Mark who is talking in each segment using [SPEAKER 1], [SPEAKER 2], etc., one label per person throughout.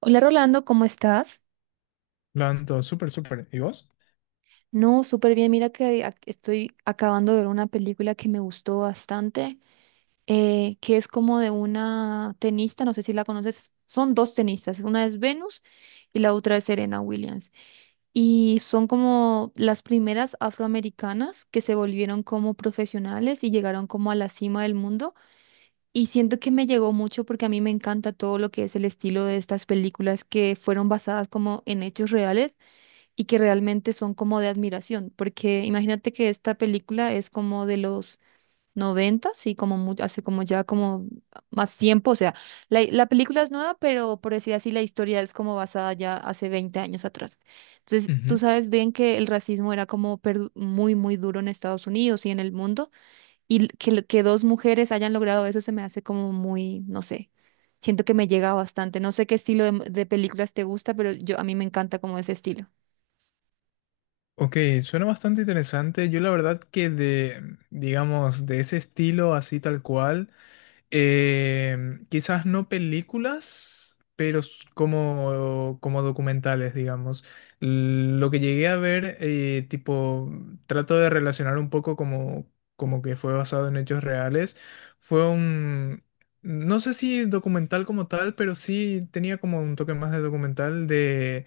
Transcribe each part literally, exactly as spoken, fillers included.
[SPEAKER 1] Hola Rolando, ¿cómo estás?
[SPEAKER 2] Lo ando, súper, súper. ¿Y vos?
[SPEAKER 1] No, súper bien. Mira que ac- estoy acabando de ver una película que me gustó bastante, eh, que es como de una tenista, no sé si la conoces. Son dos tenistas, una es Venus y la otra es Serena Williams. Y son como las primeras afroamericanas que se volvieron como profesionales y llegaron como a la cima del mundo. Y siento que me llegó mucho porque a mí me encanta todo lo que es el estilo de estas películas que fueron basadas como en hechos reales y que realmente son como de admiración, porque imagínate que esta película es como de los noventa, y como mu- hace como ya como más tiempo, o sea, la, la película es nueva, pero por decir así, la historia es como basada ya hace veinte años atrás. Entonces, tú
[SPEAKER 2] Ujú.
[SPEAKER 1] sabes bien que el racismo era como perdu- muy, muy duro en Estados Unidos y en el mundo, y l- que, l- que dos mujeres hayan logrado eso se me hace como muy, no sé. Siento que me llega bastante. No sé qué estilo de, de películas te gusta, pero yo a mí me encanta como ese estilo.
[SPEAKER 2] Ok, suena bastante interesante. Yo la verdad que de, digamos, de ese estilo así tal cual, eh, quizás no películas, pero s- como, como documentales, digamos. L- Lo que llegué a ver, eh, tipo, trato de relacionar un poco como, como que fue basado en hechos reales, fue un... No sé si documental como tal, pero sí tenía como un toque más de documental de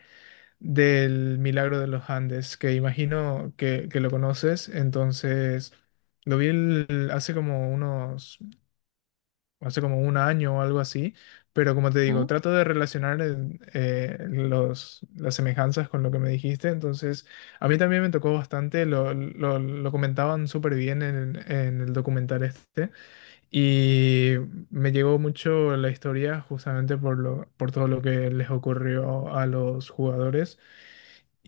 [SPEAKER 2] del Milagro de los Andes, que imagino que, que lo conoces. Entonces, lo vi el- hace como unos, hace como un año o algo así, pero como te digo, trato de relacionar el- eh, los, las semejanzas con lo que me dijiste. Entonces, a mí también me tocó bastante, lo, lo, lo comentaban súper bien en, en el documental este. Y me llegó mucho la historia justamente por lo, por todo lo que les ocurrió a los jugadores.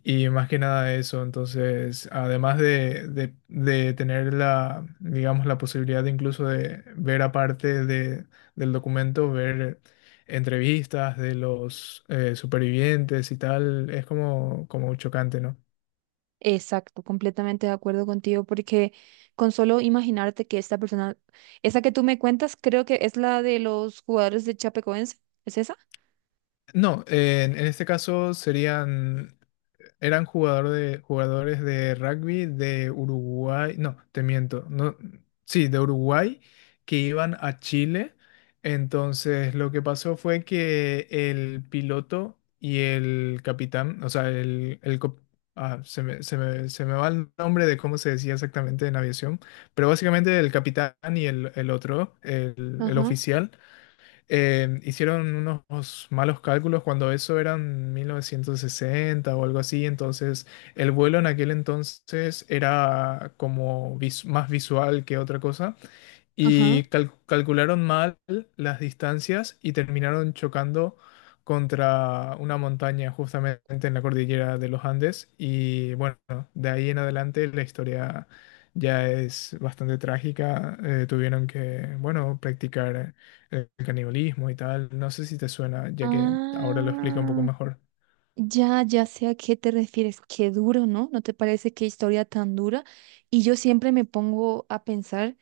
[SPEAKER 2] Y más que nada eso, entonces, además de, de, de tener la, digamos, la posibilidad de incluso de ver aparte de, del documento, ver entrevistas de los eh, supervivientes y tal, es como, como chocante, ¿no?
[SPEAKER 1] Exacto, completamente de acuerdo contigo, porque con solo imaginarte que esta persona, esa que tú me cuentas, creo que es la de los jugadores de Chapecoense, ¿es esa?
[SPEAKER 2] No, en, en este caso serían eran jugador de, jugadores de rugby de Uruguay, no, te miento, no, sí, de Uruguay que iban a Chile. Entonces, lo que pasó fue que el piloto y el capitán, o sea, el, el co- ah, se me, se me- se me va el nombre de cómo se decía exactamente en aviación, pero básicamente el capitán y el, el otro, el el
[SPEAKER 1] Ajá,
[SPEAKER 2] oficial eh, hicieron unos malos cálculos cuando eso eran mil novecientos sesenta o algo así, entonces el vuelo en aquel entonces era como vis- más visual que otra cosa
[SPEAKER 1] ajá.
[SPEAKER 2] y cal- calcularon mal las distancias y terminaron chocando contra una montaña justamente en la cordillera de los Andes y bueno, de ahí en adelante la historia ya es bastante trágica. Eh, tuvieron que, bueno, practicar el canibalismo y tal. No sé si te suena, ya que ahora lo explico un poco
[SPEAKER 1] Ah,
[SPEAKER 2] mejor.
[SPEAKER 1] ya, ya sé a qué te refieres. Qué duro, ¿no? ¿No te parece qué historia tan dura? Y yo siempre me pongo a pensar.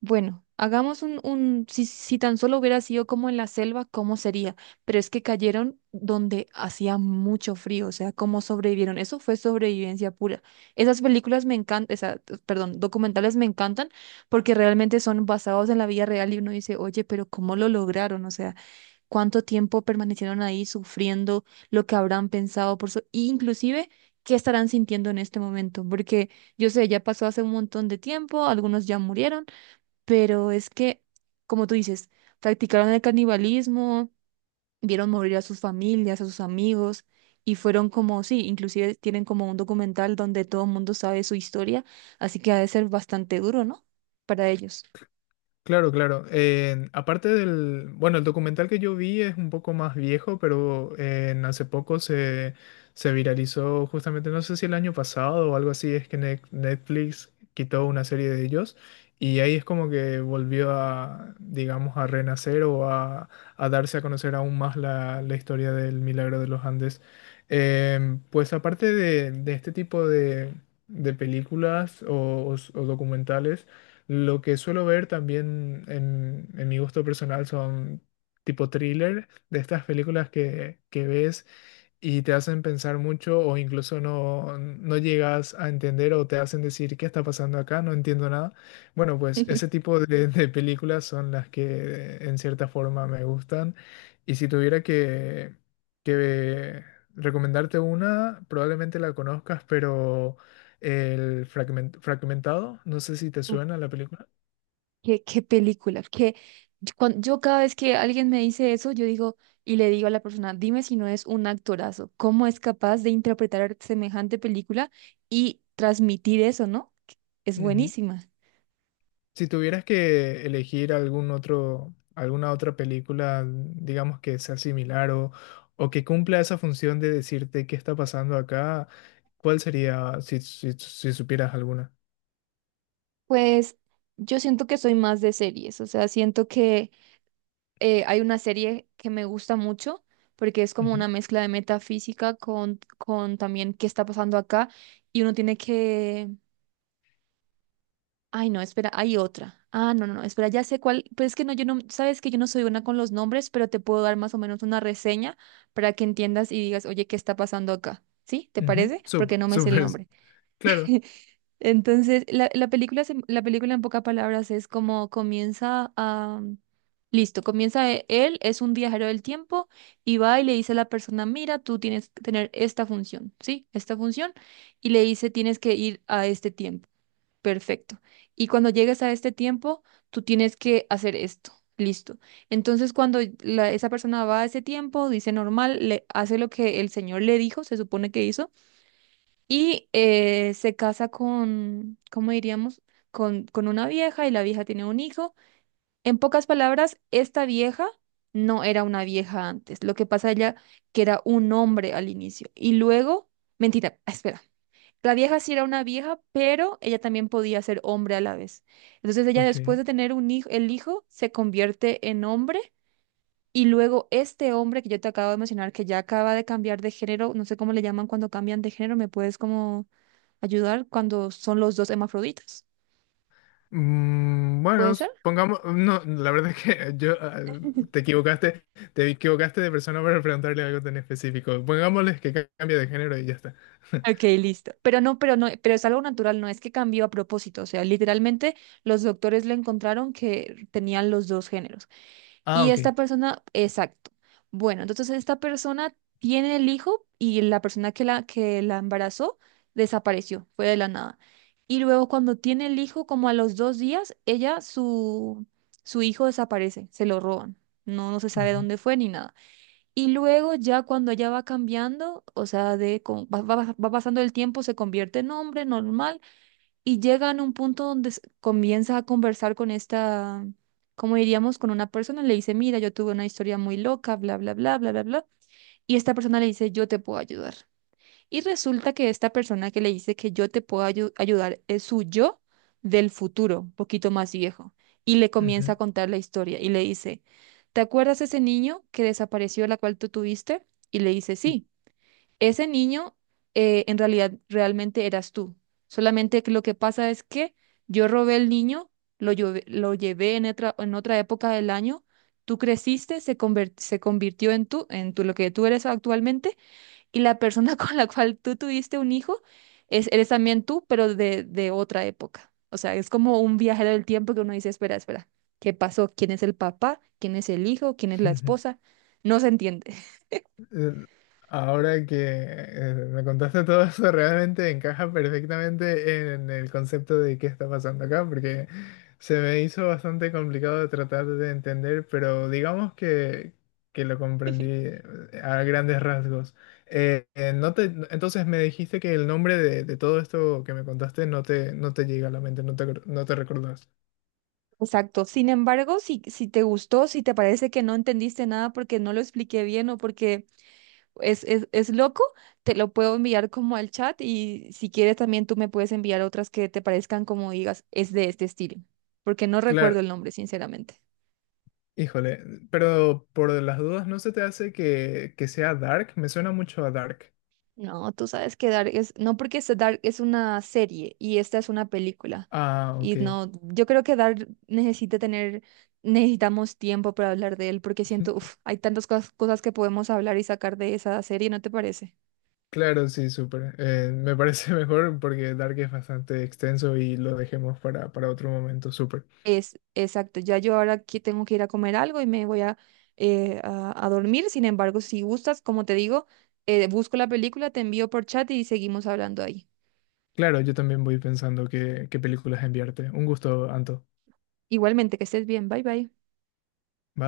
[SPEAKER 1] Bueno, hagamos un, un si, si tan solo hubiera sido como en la selva, ¿cómo sería? Pero es que cayeron donde hacía mucho frío, o sea, ¿cómo sobrevivieron? Eso fue sobrevivencia pura. Esas películas me encantan, esa, perdón, documentales me encantan porque realmente son basados en la vida real y uno dice, oye, pero ¿cómo lo lograron? O sea, ¿cuánto tiempo permanecieron ahí sufriendo lo que habrán pensado por su, inclusive, ¿qué estarán sintiendo en este momento? Porque yo sé, ya pasó hace un montón de tiempo, algunos ya murieron, pero es que, como tú dices, practicaron el canibalismo, vieron morir a sus familias, a sus amigos, y fueron como, sí, inclusive tienen como un documental donde todo el mundo sabe su historia, así que ha de ser bastante duro, ¿no? Para ellos.
[SPEAKER 2] Claro, claro. Eh, aparte del, bueno, el documental que yo vi es un poco más viejo, pero eh, hace poco se, se viralizó justamente, no sé si el año pasado o algo así, es que Net- Netflix quitó una serie de ellos y ahí es como que volvió a, digamos, a renacer o a, a darse a conocer aún más la, la historia del Milagro de los Andes. Em, pues aparte de, de este tipo de, de películas o o- o documentales, lo que suelo ver también en, en mi gusto personal son tipo thriller, de estas películas que, que ves y te hacen pensar mucho o incluso no, no llegas a entender o te hacen decir, ¿qué está pasando acá? No entiendo nada. Bueno, pues ese tipo de, de películas son las que en cierta forma me gustan. Y si tuviera que, que recomendarte una, probablemente la conozcas, pero... El fragment- fragmentado, no sé si te
[SPEAKER 1] Uf,
[SPEAKER 2] suena la película.
[SPEAKER 1] qué, qué película, que cuando yo cada vez que alguien me dice eso, yo digo y le digo a la persona, dime si no es un actorazo, ¿cómo es capaz de interpretar semejante película y transmitir eso, ¿no? Es
[SPEAKER 2] Ujú.
[SPEAKER 1] buenísima.
[SPEAKER 2] Si tuvieras que elegir algún otro, alguna otra película, digamos que sea similar o, o que cumpla esa función de decirte qué está pasando acá, ¿cuál sería si, si, si supieras alguna?
[SPEAKER 1] Pues yo siento que soy más de series, o sea, siento que eh, hay una serie que me gusta mucho porque es como
[SPEAKER 2] Ujú.
[SPEAKER 1] una mezcla de metafísica con, con también qué está pasando acá y uno tiene que... Ay, no, espera, hay otra. Ah, no, no, no, espera, ya sé cuál, pero es que no, yo no, sabes que yo no soy buena con los nombres, pero te puedo dar más o menos una reseña para que entiendas y digas, oye, ¿qué está pasando acá? ¿Sí? ¿Te
[SPEAKER 2] Ujú.
[SPEAKER 1] parece? Porque
[SPEAKER 2] Súper,
[SPEAKER 1] no me sé el
[SPEAKER 2] súper,
[SPEAKER 1] nombre.
[SPEAKER 2] claro.
[SPEAKER 1] Entonces, la, la película, se- la película en pocas palabras es como comienza a... Listo, comienza e- él, es un viajero del tiempo y va y le dice a la persona, mira, tú tienes que tener esta función, ¿sí? Esta función. Y le dice, tienes que ir a este tiempo. Perfecto. Y cuando llegues a este tiempo, tú tienes que hacer esto. Listo. Entonces, cuando la- esa persona va a ese tiempo, dice normal, le hace lo que el señor le dijo, se supone que hizo. Y eh, se casa con, ¿cómo diríamos? Con, con una vieja y la vieja tiene un hijo. En pocas palabras, esta vieja no era una vieja antes. Lo que pasa ella que era un hombre al inicio. Y luego, mentira, ah, espera. La vieja sí era una vieja, pero ella también podía ser hombre a la vez. Entonces ella
[SPEAKER 2] Ok.
[SPEAKER 1] después de tener un hijo, el hijo se convierte en hombre y luego este hombre que yo te acabo de mencionar, que ya acaba de cambiar de género, no sé cómo le llaman cuando cambian de género, ¿me puedes como ayudar cuando son los dos hermafroditas?
[SPEAKER 2] Mm, bueno,
[SPEAKER 1] ¿Puede ser?
[SPEAKER 2] s- pongamos, no, la verdad es que yo ah, te equivocaste, te equivocaste de persona para preguntarle algo tan específico. Pongámosles que ca- cambie de género y ya está.
[SPEAKER 1] Ok, listo. Pero no, pero no, pero es algo natural, no es que cambió a propósito. O sea, literalmente los doctores le encontraron que tenían los dos géneros.
[SPEAKER 2] Ah,
[SPEAKER 1] Y
[SPEAKER 2] ok.
[SPEAKER 1] esta persona, exacto. Bueno, entonces esta persona tiene el hijo y la persona que la, que la embarazó desapareció, fue de la nada. Y luego cuando tiene el hijo, como a los dos días, ella, su, su hijo desaparece, se lo roban. No, no se sabe
[SPEAKER 2] Ujú,
[SPEAKER 1] dónde fue ni nada. Y luego ya cuando ella va cambiando, o sea, de, con- va, va- va pasando el tiempo, se convierte en hombre normal y llega a un punto donde s- comienza a conversar con esta, como diríamos, con una persona, le dice, mira, yo tuve una historia muy loca, bla, bla, bla, bla, bla, bla, y esta persona le dice, yo te puedo ayudar. Y resulta que esta persona que le dice que yo te puedo ayu- ayudar es su yo del futuro, un poquito más viejo, y le comienza a
[SPEAKER 2] ujú,
[SPEAKER 1] contar la historia y le dice, ¿te acuerdas ese niño que desapareció, la cual tú tuviste? Y le dice, sí. Ese niño eh, en realidad realmente eras tú. Solamente que lo que pasa es que yo robé el niño, lo, llevé- lo llevé en otra, en otra época del año, tú creciste, se, conver- se convirtió en tú, en tú, lo que tú eres actualmente, y la persona con la cual tú tuviste un hijo es, eres también tú, pero de, de otra época. O sea, es como un viajero del tiempo que uno dice, espera, espera, ¿qué pasó? ¿Quién es el papá? ¿Quién es el hijo? ¿Quién es la
[SPEAKER 2] ujú.
[SPEAKER 1] esposa? No se entiende.
[SPEAKER 2] Eh, Ahora que eh, me contaste todo eso, realmente encaja perfectamente en el concepto de qué está pasando acá, porque se me hizo bastante complicado de tratar de entender, pero digamos que, que lo comprendí eh, a grandes rasgos. Eh, eh, no te, entonces me dijiste que el nombre de, de todo esto que me contaste no te, no te llega a la mente, no te, acor- no te recordás.
[SPEAKER 1] Exacto. Sin embargo, si, si te gustó, si te parece que no entendiste nada porque no lo expliqué bien o porque es, es, es loco, te lo puedo enviar como al chat y si quieres también tú me puedes enviar otras que te parezcan como digas, es de este estilo, porque no
[SPEAKER 2] Claro,
[SPEAKER 1] recuerdo el nombre, sinceramente.
[SPEAKER 2] híjole, pero por las dudas, ¿no se te hace que, que sea Dark? Me suena mucho a Dark.
[SPEAKER 1] No, tú sabes que Dark es, no porque es Dark es una serie y esta es una película.
[SPEAKER 2] Ah,
[SPEAKER 1] Y
[SPEAKER 2] ok.
[SPEAKER 1] no, yo creo que Dark necesita tener, necesitamos tiempo para hablar de él porque siento, uf, hay tantas cos- cosas que podemos hablar y sacar de esa serie, ¿no te parece?
[SPEAKER 2] Claro, sí, súper. Eh, me parece mejor porque Dark es bastante extenso y lo dejemos para, para otro momento, súper.
[SPEAKER 1] Es, exacto, ya yo ahora que tengo que ir a comer algo y me voy a, eh, a, a dormir. Sin embargo, si gustas, como te digo, eh, busco la película, te envío por chat y seguimos hablando ahí.
[SPEAKER 2] Claro, yo también voy pensando qué, qué películas enviarte. Un gusto, Anto.
[SPEAKER 1] Igualmente, que estés bien, bye bye.
[SPEAKER 2] Bye.